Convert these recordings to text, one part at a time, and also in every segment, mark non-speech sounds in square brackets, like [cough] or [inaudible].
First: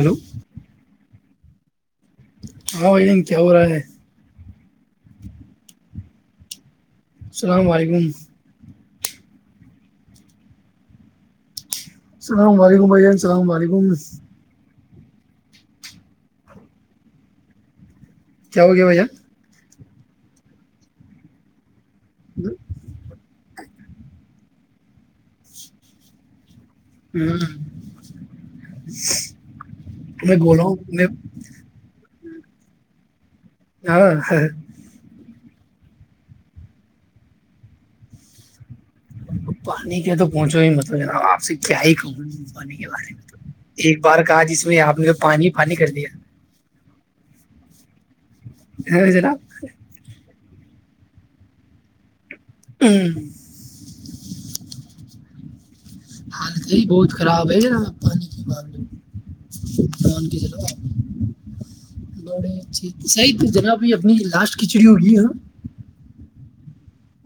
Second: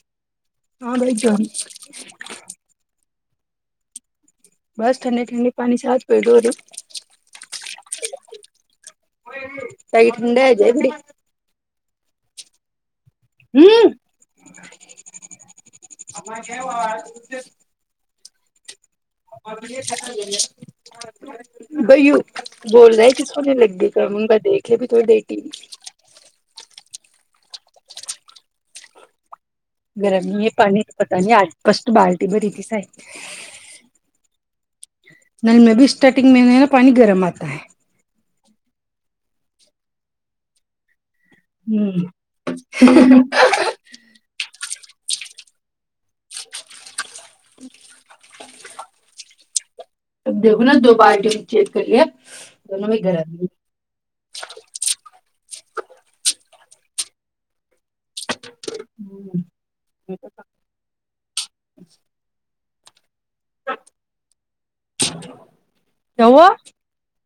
hello ہاں ب ج [unintelligible] [inaudible] [unintelligible] ہ یہ ان کیا ہو رہ ہے [unintelligible] بس ٹنڈے ٹھنڈے پانی ساتھ پی دو اورر [unintelligible] السلام علیکم [unintelligible] سائی ٹھنڈا ہے جائے بڑی [unintelligible] السلام علیکم بھائی جان [unintelligible] السلام علیکم [unintelligible] ہم کیا آ [unintelligible] [unintelligible] کیا ہوگیا بھائی جان [unintelligible] اورجے [unintelligible] ج [unintelligible] [unintelligible] بائی بول رہ ہے کس کو نہیں لگی کر موں گا دیکھ [unintelligible] بھی تھوڑ دٹ [unintelligible] ہوں [unintelligible] گرم میں نہیں یہ بولا پانی تو میں پتا نہیں آج فسٹ بال [unintelligible] ر برییتی سائ [unintelligible] ہاں [unintelligible] نل میں بھی اسٹارٹنگ میں نا پانی گرم آتا ہے [unintelligible] پانی کیا تو پہنچو ہی مطلب ہے [unintelligible] آپ سے کیا ہی ہوں کہوں مانی کے بارے میں تو ایک بار کہا جسے [unintelligible] آپ نے کو پانی ہی پانی کر دیا [unintelligible] خ جرا [unintelligible] دیکھو نا دو بارٹی چیک کریے [unintelligible] چ بھی گر [unintelligible] حالتی بہت خراب ہے نا پانی ہے [unintelligible] ان کی گڑے [unintelligible] جیھ [unintelligible] سی تو جناب یہ اپنی لاسٹ کھچڑی ہوگی ہاں [unintelligible] ج [unintelligible]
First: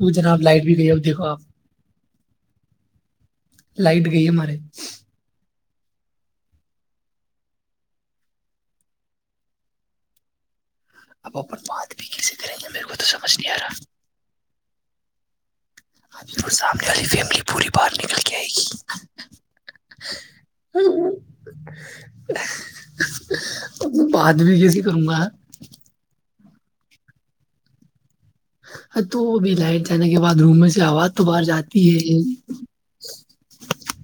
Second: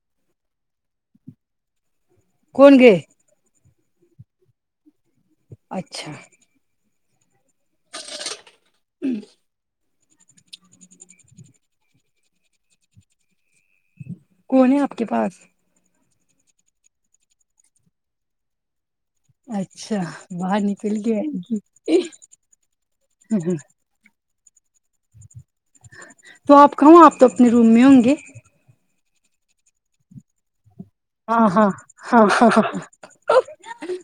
وہ جناب لائٹ بھی گئی ا دیکھو آپ [unintelligible] کون گے [unintelligible] لائٹ گئی ہے ہمارے [unintelligible] اچھا [unintelligible] ہوں [unintelligible] اب اپن بات بھی کیسے کریں گے میرے کو تو سمجھ نہیں آ رہا [unintelligible] کون ہے آپ کے پاس [unintelligible] سامنے والی فیملی پوری باہر نکل کے آئے گی [unintelligible] اچھا باہر نکل گ [unintelligible] پاتد بھییے [unintelligible] [unintelligible] [unintelligible] تو آپ کہوں آپ تو اپنے روم میں ہوں گے تو بھی لائٹ جانے کے بعد روم میں سے آواز تو باہر ہاں ہاں جاتی ہے ہاں ہاں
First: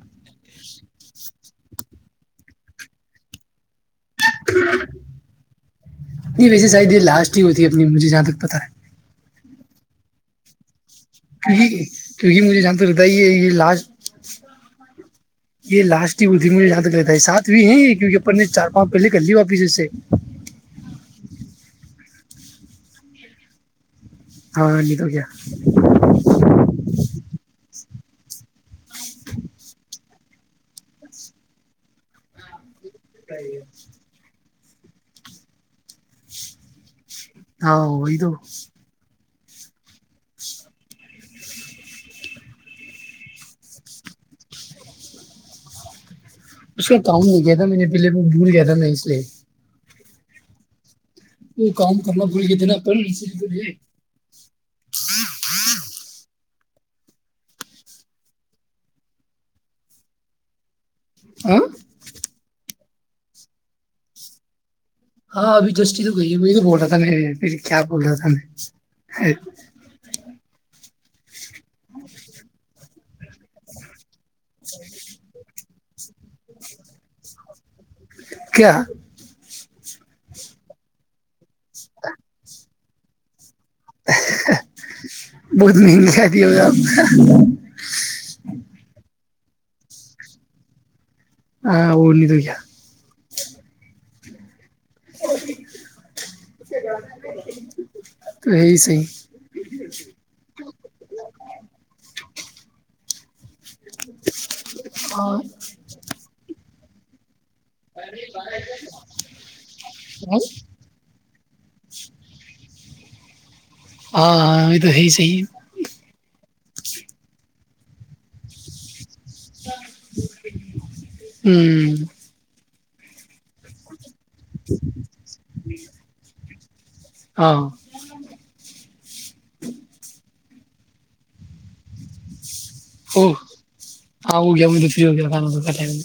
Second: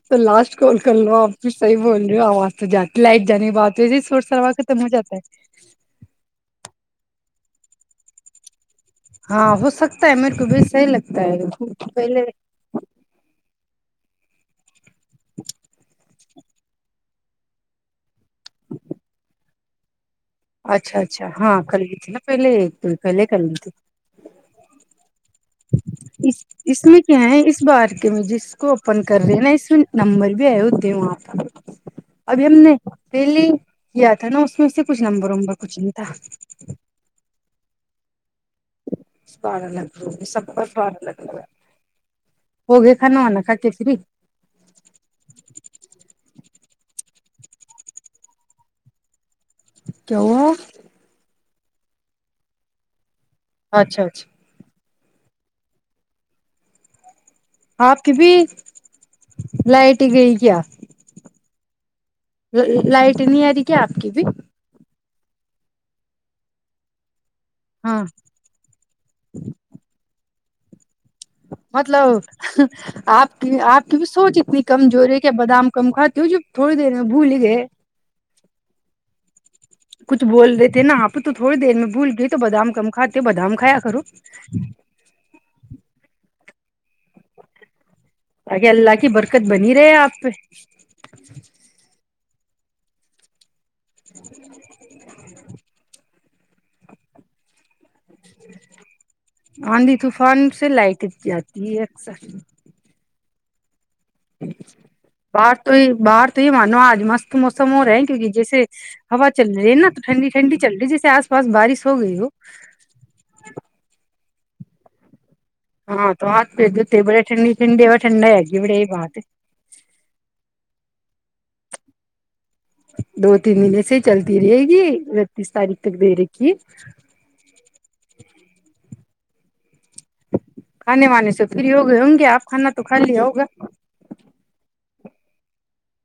تو لاسٹ کال کر لو آپ صحی بول رہی ہو آواز تو جاتی لائٹ جانے بات جیے سوٹ سروا ختم ہو جاتا ہے یہ ویسے [unintelligible] شاید یہ لاسٹ ہی ہوتی ہے اپنی مھے جہاں تک پتاہ ہے [unintelligible] ہاں ہو سکتا ہے میرے کو بھی صحیح لگتا ہے [unintelligible] کیکہ پہلے کیونکہ مجھے جانتے رہتا ہے یہ لاس [unintelligible] اچھا [unintelligible] یہ لاسٹ [unintelligible] م جاں تک رہتا ہے سات بھی ہے کیک اپن نے چار پانچ پہلے کر لی واپس اس سے [unintelligible] اچھا اچھا ہاں کر لی تھی نا پہلے ایک تو پہلے کر لی تھی [unintelligible] ہاں نہیں تو کیا اس اس میں کیا ہیں اس بار [unintelligible] کہ جس کو [unintelligible] اپن کر رہے ہیں نا اس [unintelligible] نمبر بھی آئے ہوتے ہیں وہاں کا ابھی ہم نے [unintelligible] پہلی یا تھا نو [unintelligible] ویسے کچھ نمبر ومبر کچھ انتا [unintelligible] ہاں ا تو [unintelligible] سارا لگ لو گ سب کا سوارا لگ رہا ہے ہوگئے کھان آناا کھا کے پری [unintelligible] اس کا کام د کیایا تھا میں نے پہلے م دور گیا تھا ن اس لیے [unintelligible] کیوں ہے [unintelligible] وہ کام کرنا بھول کےئے تھ نا پہ سے [unintelligible] جے [inaudible] [unintelligible] جی اچھا اچھا جی [inaudible] [unintelligible] آپ کی بھی لائٹ گئی کیا آپ [unintelligible] آ [unintelligible] [unintelligible] لائٹ نہیں آ رہی کیا آپ کی بھی [unintelligible] ہاں ابھی جسٹی تو گئی ہے وہی تو بول رہا تھا میںیرے [unintelligible] پھر کیا بول ہاں رہا تھا میں [unintelligible] مطلب آپ کی آپ کی بھی [unintelligible] سوچ اتنی کمزوری ہے کہ بادام [unintelligible] کم کاتی ہووں جب تھوڑی دیر میں بھول گئے [unintelligible] کیا کچھ بول رہے تھے نا آپ تو تھوڑی دیر میں بھول گئے تو بادام کم کھاتے بادام [unintelligible] کھیا کرو [unintelligible] بہت مہنگی شادی ہو ج [unintelligible] جگے اللہ حگی بر [unintelligible] دقت بنی رہے آپ پہ [unintelligible] ہاں وہ تو [unintelligible] ج [inaudible] [unintelligible] ج [inaudible] [unintelligible] ا [inaudible] [unintelligible] [inaudible] [unintelligible] آندھی طوفان سے لائٹ جاتی ہے اثر [unintelligible] ہاں باہر تو ہی باہر تو ہی مار [unintelligible] ن آج م [unintelligible] موسم ہو رہا ہے کیونکہ جیسے ہوا چل رہی نا تو ٹھنڈی ٹنڈی چل رہی جیس آس [unintelligible] بس بارش ہو گئی ہو [unintelligible] ہاںاں یہ تو ہےی صحی [unintelligible] پھر جتے بڑے ٹنڈ ٹنڈی ہے ٹھنڈ ہے گ بڑےی بات [unintelligible] ہوں دو تین دن سے [unintelligible] چلتی رہے گی اتیس تاریخ تک دے رےھی ہاں [unintelligible] کھے وانے سے فری ہو گئے ہوں گے آپ کھانا تو [unintelligible] او ہوگا ہاں ہو گیا م [unintelligible] ای کاان کاٹے [unintelligible]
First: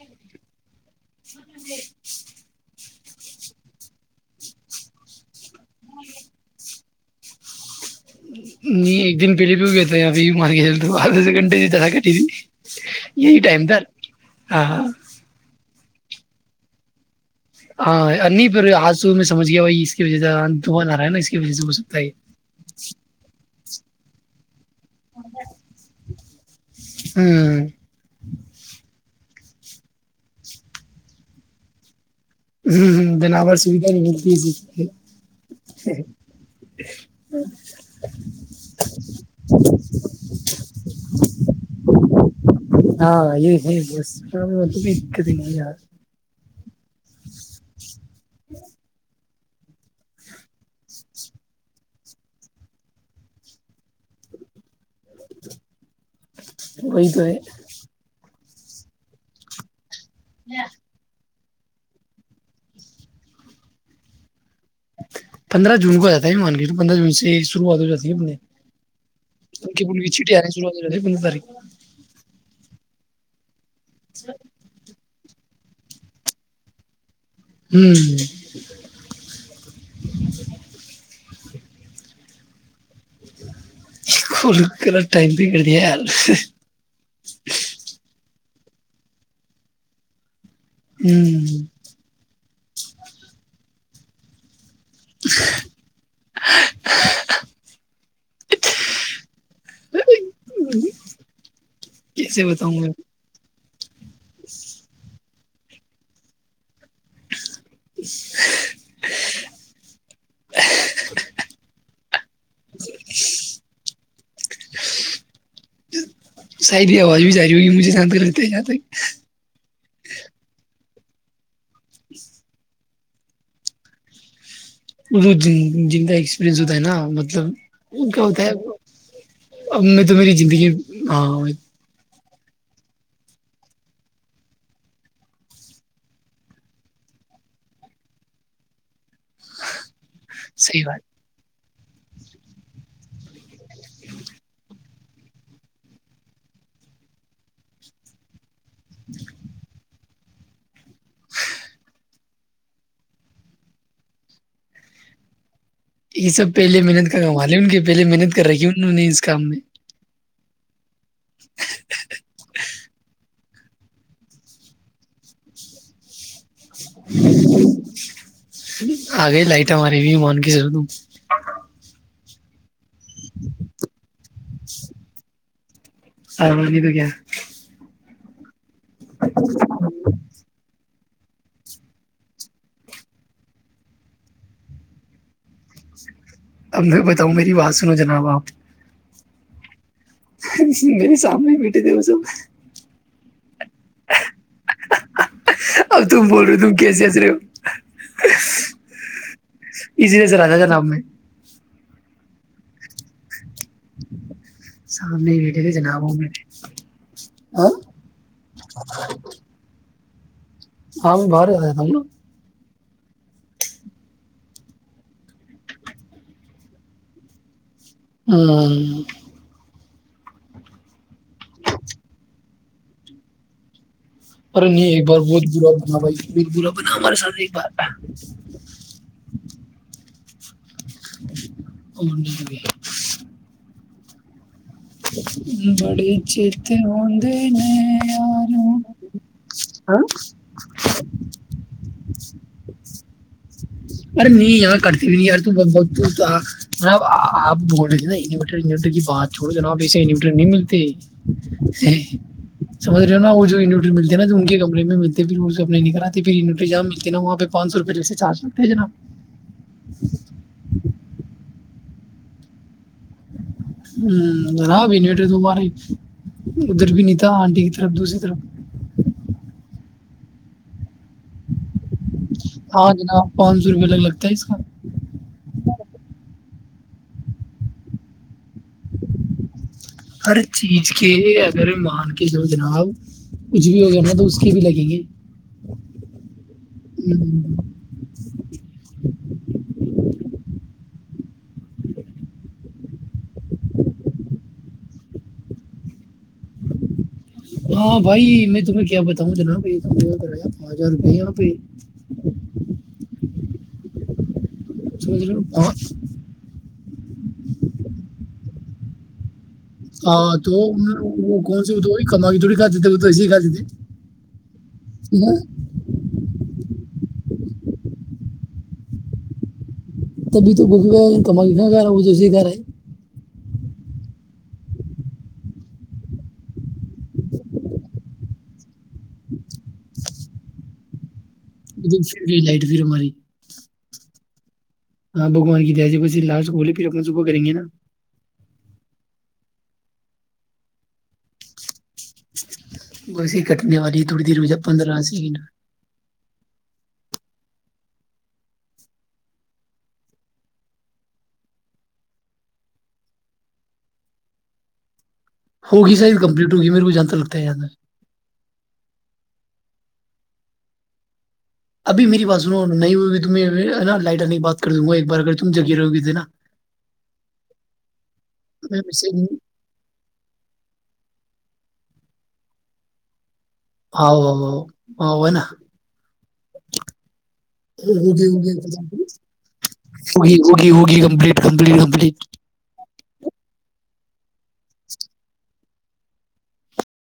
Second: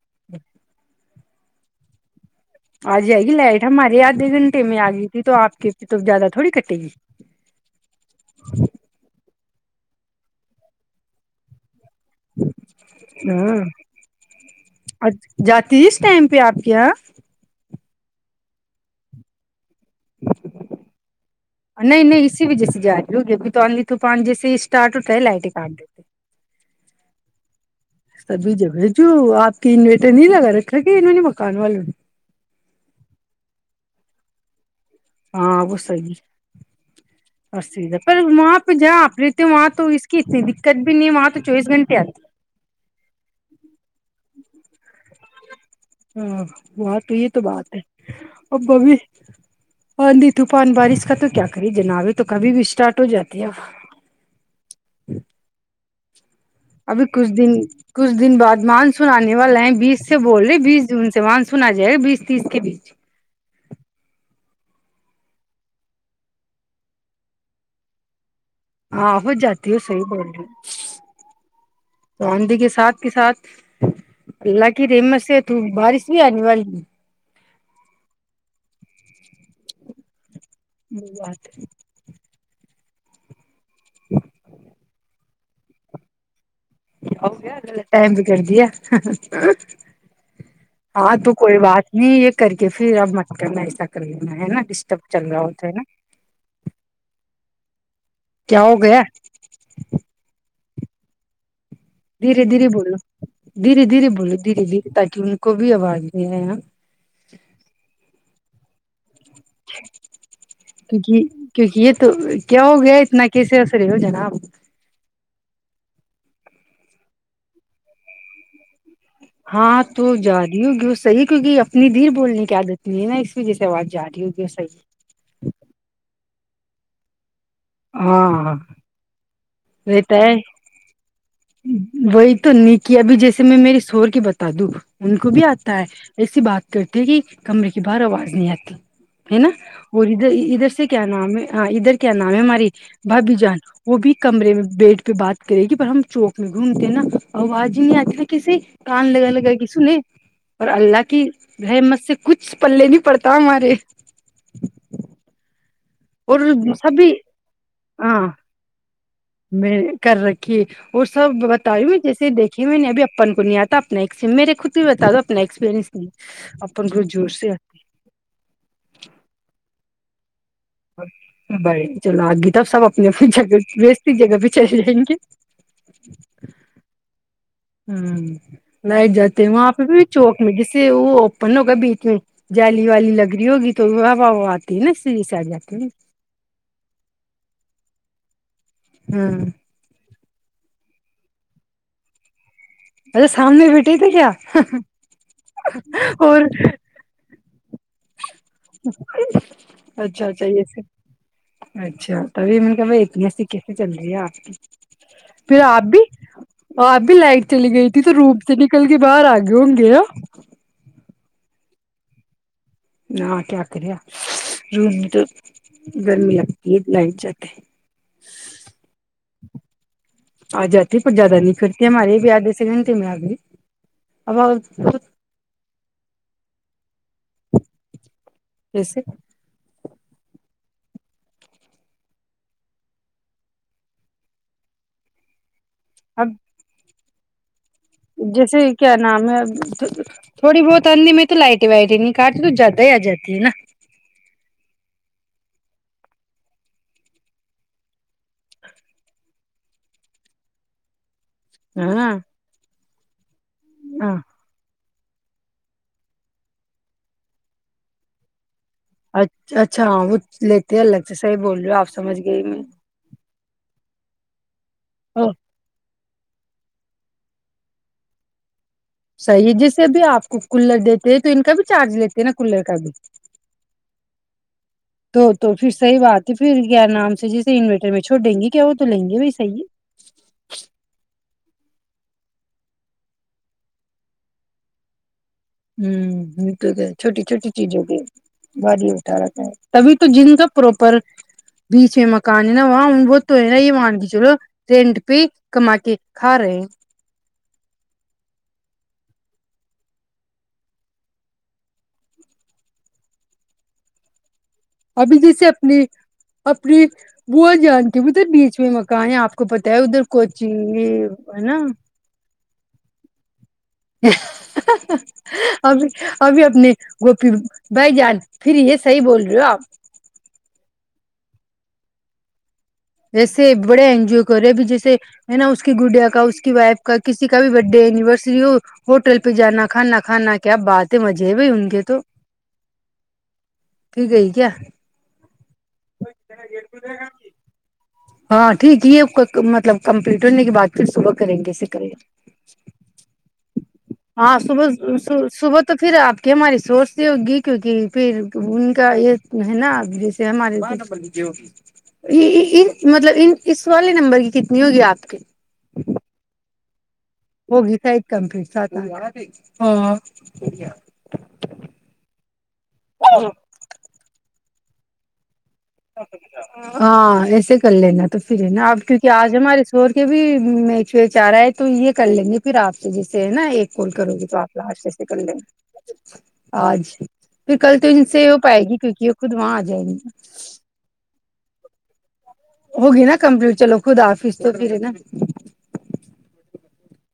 [inaudible] [unintelligible] [inaudible] [unintelligible] آ جائے گی لائٹ ہمارے آدھے گھنٹے میں آ گئی تھی تو آپ کے پ تو زیادہ تھوڑی کٹے گی [unintelligible] نہیں ایک دن [unintelligible] پیلی بھی ہو گتے ہیں ابھی مارک کے چل تو آدھےس گنٹے جاکے [unintelligible] ی یہی ٹائم د ہاں ہاں [unintelligible] تس ٹائم پہ آپ کے یہاں [unintelligible] ہاں ا نہیں پھر آسو میں سمجھ گیا وہی [unintelligible] اس کی وجہ سے د آ رہا ہے نا اس کی وجہ سے ہو سکتا نہیں ہے یہ نہیں اسی وجہ سے جا رہی ہوگی ابھی [unintelligible] تو طو پان جیس [unintelligible] اسٹارٹ ہوٹتا ہے لائٹ ہی کاٹ دیتے [unintelligible] ہوں [unintelligible] سبھی جگہ جو آپ کے انویٹر نہیں لگا رکھا گ انہوں نے مکان والوں نے [unintelligible] ہ ہ دن آبار سویدھا نہیں ملتی ت [unintelligible] ہاں وہ صیحھا پر وہاں پہ جہاں آپ رہتے وہاں تو اس کی اتنی دقت بھی نہیں ہے وہاں تو چوبیس گھنٹے آتی ہاں یہ ہے بس کوئی دقت ہی نہیں یار ہے ہ ہاں تو یہ تو بات ہے ا بب [inaudible] آندی طوفان بارش کا تو کیا کری جنابی تو کبھی بھی اسٹارٹ ہو جاتی ہے اب [inaudible] ابھی وہی تو کچھ ہے دن کچھ دن بعد مان سناننے والا ہیں بیس سے بول رہے بیس جون سے وہاں سنا جائے گا بیس تیس کے بیچ پندرہ جون کو جاتا ہے مان کے پندرہ جون سے شروعات ہو جاتی ہے اپنے ہاں ہو جاتی ان ہو کی پل صحی کی بول چھیٹیں رہی آنی شروعات ہو جاتی ہے پندرہ تاریخ تو آدھی کے ساتھ کے ساتھ اللہگ رے مست سے توو بارش بھی آنے والی ہوں ب بات ک کر ٹائم بھی کرڑ دیا ہے یار گ ٹم کر دیا ہاں تو کوئی بات نہیں ایک کر کے پھر اب مٹر میں ایسا کر لین ہےا ڈ جب چل رہا ہو اے ہے نا کیا ہو گیا ہوں کیسے دھیرے دھیرے بتاؤں میں بولو دھیرے دھیرے بولو دھیرے دھیرے تاکہ ان کو بھی آواز میںے آ ج ہ کیکہ کیونکہ یہ تو کیا ہو گیا اتنا کیسے اسر ہو جاناپ ہ شاید یہ آواز بھی ج رہاری ہوگی مجھے شانت لگتا ہے جہاں تک ہاں تو جا رہی ہوگی وہ صحیح کیک اپنی دیر بولنے کی عادت نہیں ہے نا اس وجہ سے آواز جا رہی ہوگی وہ صحیح جہ ایکسپرینس ہوتا ہے نا مطلب وہ کہت ہے ہاں اب میں تو رہتا ہے میری زندگی ہاں وہی تو نیکی ابھی جیسے میں میرے شور کی بتا دوں ان کو بھی آتا ہے ایسی بات کرتے کہ کمرے کی باہر آواز نہیں آتی ہے نا [unintelligible] اور ادھر ادھر صحیح سے کیا بات نام ہے ادھر [unintelligible] کیا نام ہے ہماری بھابھی جان وہ بھی [unintelligible] کمرے میں بیڈ پہ بات کرے گی پر ہم چوک میں گھومتے ہیں نا آواز ہی نہیں آتی کیسے [unintelligible] کان لےگان لےگئی گ س نے [unintelligible] اور اللہ کی رحمت سے کچھ پلے نہیں پڑتا ہمارے [unintelligible] یہ اور سبہلے محنت سبھی کر وال لے ان کے پہل محنت کر رہی ہے انہوں نے [unintelligible] میںیر کر رکھ [unintelligible] کہ اور سب بتاائی میں جیسے دیکھیے میں نے ابھی اپن کو نہیں آتا اپنا میرے خود بھی بتا دو اپنا ایکسپیرنس نہیں اپن کو زور سے آگو لف لف لف لف آگے لائٹا مار بھی من بائے چلو آگی تب سب پوجا کر کسی جگہ بھیہ چل جائیں گے ہاںگ تو کیا [unintelligible] ہاں [unintelligible] لائٹ جاتے ہیں وہاں پہ بھی چوک میں ج [unintelligible] وہ اوپن ہوگا بیچ میں جالی والی لگ رہی ہوگی تو و و آتی ہے نا سڑھی سائ جاتی نا [unintelligible] اب میں بتاؤں میری بات سنو جناب آپ [unintelligible] ہاں [unintelligible] نہیں سامنے بیٹے د س [unintelligible] ا [inaudible] سامنے بیٹھے تھے کیا اب تم اور بول رہے ہو تم کیسے ہنس رہے ہو [unintelligible] اسی اچھا لیے سر اچھا آتا یہس جناب میں [unintelligible] اچھا تبھی میں نے کہ بھائی اتنی سکے سے چل رہی ہے آپ کی [unintelligible] سامنے ہی پھر بیٹھے تھے آپ بھی جناب وہ میرے آپ بھی لائٹ ہاں چلی گئی تھی تو روپ سے نکل کے باہر آگئے ہوں گے [unintelligible] ہم بار آائے تھا ن [unintelligible] نہ کیا کرے روم میں تو گرمی لگتی ہے لائٹ جاتے ہیں [unintelligible] ہوں [unintelligible] آ جاتی پر زیادہ نہیں کرتی ہمارے بھی آدھے سےے گھنٹے میں آ گئی [unintelligible] ارے نہیں اب ایک بار بت بلاپ ب بائی بلا [unintelligible] ہمارے ساتھ ایک بات ہے [unintelligible] کیسے [unintelligible] اور جی [unintelligible] [inaudible] بڑے اب چیتے ہ [unintelligible] تین [unintelligible] جیسے کیا نام ہے ہاں تھوڑی بہت اندھی میں تو لائٹ وائٹ ہی نہیں کاٹتی تو جاتا ہی جاتا [unintelligible] نا [unintelligible] ارے نہیں یہاں کرتے بھی نہیں یار مب آپ بول رہے تھے نا انورٹر انورٹر کی بات چھڑو ج ن آپ ایسے انوریٹر نہیں ملتے [unintelligible] نا سے ہاں [unintelligible] سمری [unintelligible] انوٹرل ہاں ہیںا تو ان کے کمے میں ملتے [unintelligible] پھر روزب نہیں کراتتے پھر انوٹری جام ملتے نا وہ پہ پان سو روپئے لے سے چار سو [unintelligible] اچھ اچھا ہاں وہ لیتے الگ سے صحیح بول رہے ہو آپ [unintelligible] سمجھ گئی میں [unintelligible] ہوں [unintelligible] ار ہاں بھی نیٹ ت ماری [unintelligible] ادھر بھی نہیں تھا آنٹی کی طرف دوسری طرف [unintelligible] صحیح جیسے بھی آپ کو کولر دیتے ہیں تو ان کا بھی چارج لیتے [unintelligible] نا کلے کا بھی ہاں جناب پانچ سو روپئے الگ لگتا ہے اس کا تو تو پھر صحیح بات [unintelligible] تو پھر کیا نام سے جیسے انوریٹر میں چوڑ دیں گے کیا وہ تو لیں گے بھ صحی ہے ہر چیز کے اگر مان کے جو جناب کچھ بھی ہوگا نا تو اس کے بھی لگیں گے ہ تو چھوٹی چھوٹی ہم، چیزوں کے بازی اٹھا رہتا ہے تبھی تو جن پروپر بیچ میں مکان ہے نا وہاں وہ تو ہے نا یہ وہاں کہ چلو رینٹ پہ کما کے کھا رہے ہیں ہاں بھائی میں تمہیں کیا بتاؤں جناب بائی کر رہے پانچ ہزار روپئے یہاں پہ ابھی سمجھ رہے ہو جیسے اپنی پانچ- اپنی بوو جان کے مدھر نیچ مکان ہیں آپ کو پتا ہے ادھر ہاں تو کوچنگ وہ ہے کون نا سے توی کما کے تھوڑی کھاتے تھے وہ تو ایسے ہی کھاتے تھے ہاں، ابھی ابھی ا گوپی بھائی جان پھر یہ صحیح بول رہے ہو آپ تبھی تو کم گ رہا وہ توے گ رہا ہے ایسے بڑے انجوائے کر رہے ہیںب جیسے ہے نا اس کی گڈیا کا اس کی وائف کا کسی کا بھی ب ڈے اینیورسری ہو ہوٹل پہ جانا کھانا کھانا کیا بات ہے مز جے بھائی ان کے وہ تو پھر گئی لائٹ پھر ہماری پ گئی کیا ہاں بگوان ب سے لاسٹ بولے پھر اپنا صبح کریں گ نا ہاں ٹھیک ہی مطلب کمپلیٹ ہونے کے بعد پھر صبح کریں گےکل بس یہ کٹنے والی ہے تھوڑی دیر ہاں ہو جائے صبح پندرہ سیکنڈ صبح تو پھر آپ کے ہماری سوچتی ہوگی کیونکہ پھر ان کا یہ ہے نا جیسے ہمارے مطلب ان اس والے نمبر کی کتنی ہوگی آپ کے ہوگی سر کمپلیٹ گ میر کو جان ہووگی سائت کمپٹ س ہاں ابھی میری باتاز س نو نہیں ہو تم نا لائٹر بات کر ایک بار تم جگی رہو گی تو نا ہاں ایسے کر لینا تو پھر ہے نا اب میں کیونکہ میسج آج ہاں ہمارے شور کے بھی میچ ویچ آ رہا ہے تو یہ کر لیں گے پھر آپ سے جیسے نا ایک کوال کرو گی ہاں تو ہاں آپ ہاں، لاس پس کن ہاں، ہے لیں نا گا آج پھر کل تو ان ہوگی سے ہو پائے گی ہوگی کیونکہ وہ خود وہاں آ جائےیں گی ک کم کمٹ ہوگی نا کمپلیٹ چلو خود آفس تو پھر ہے نا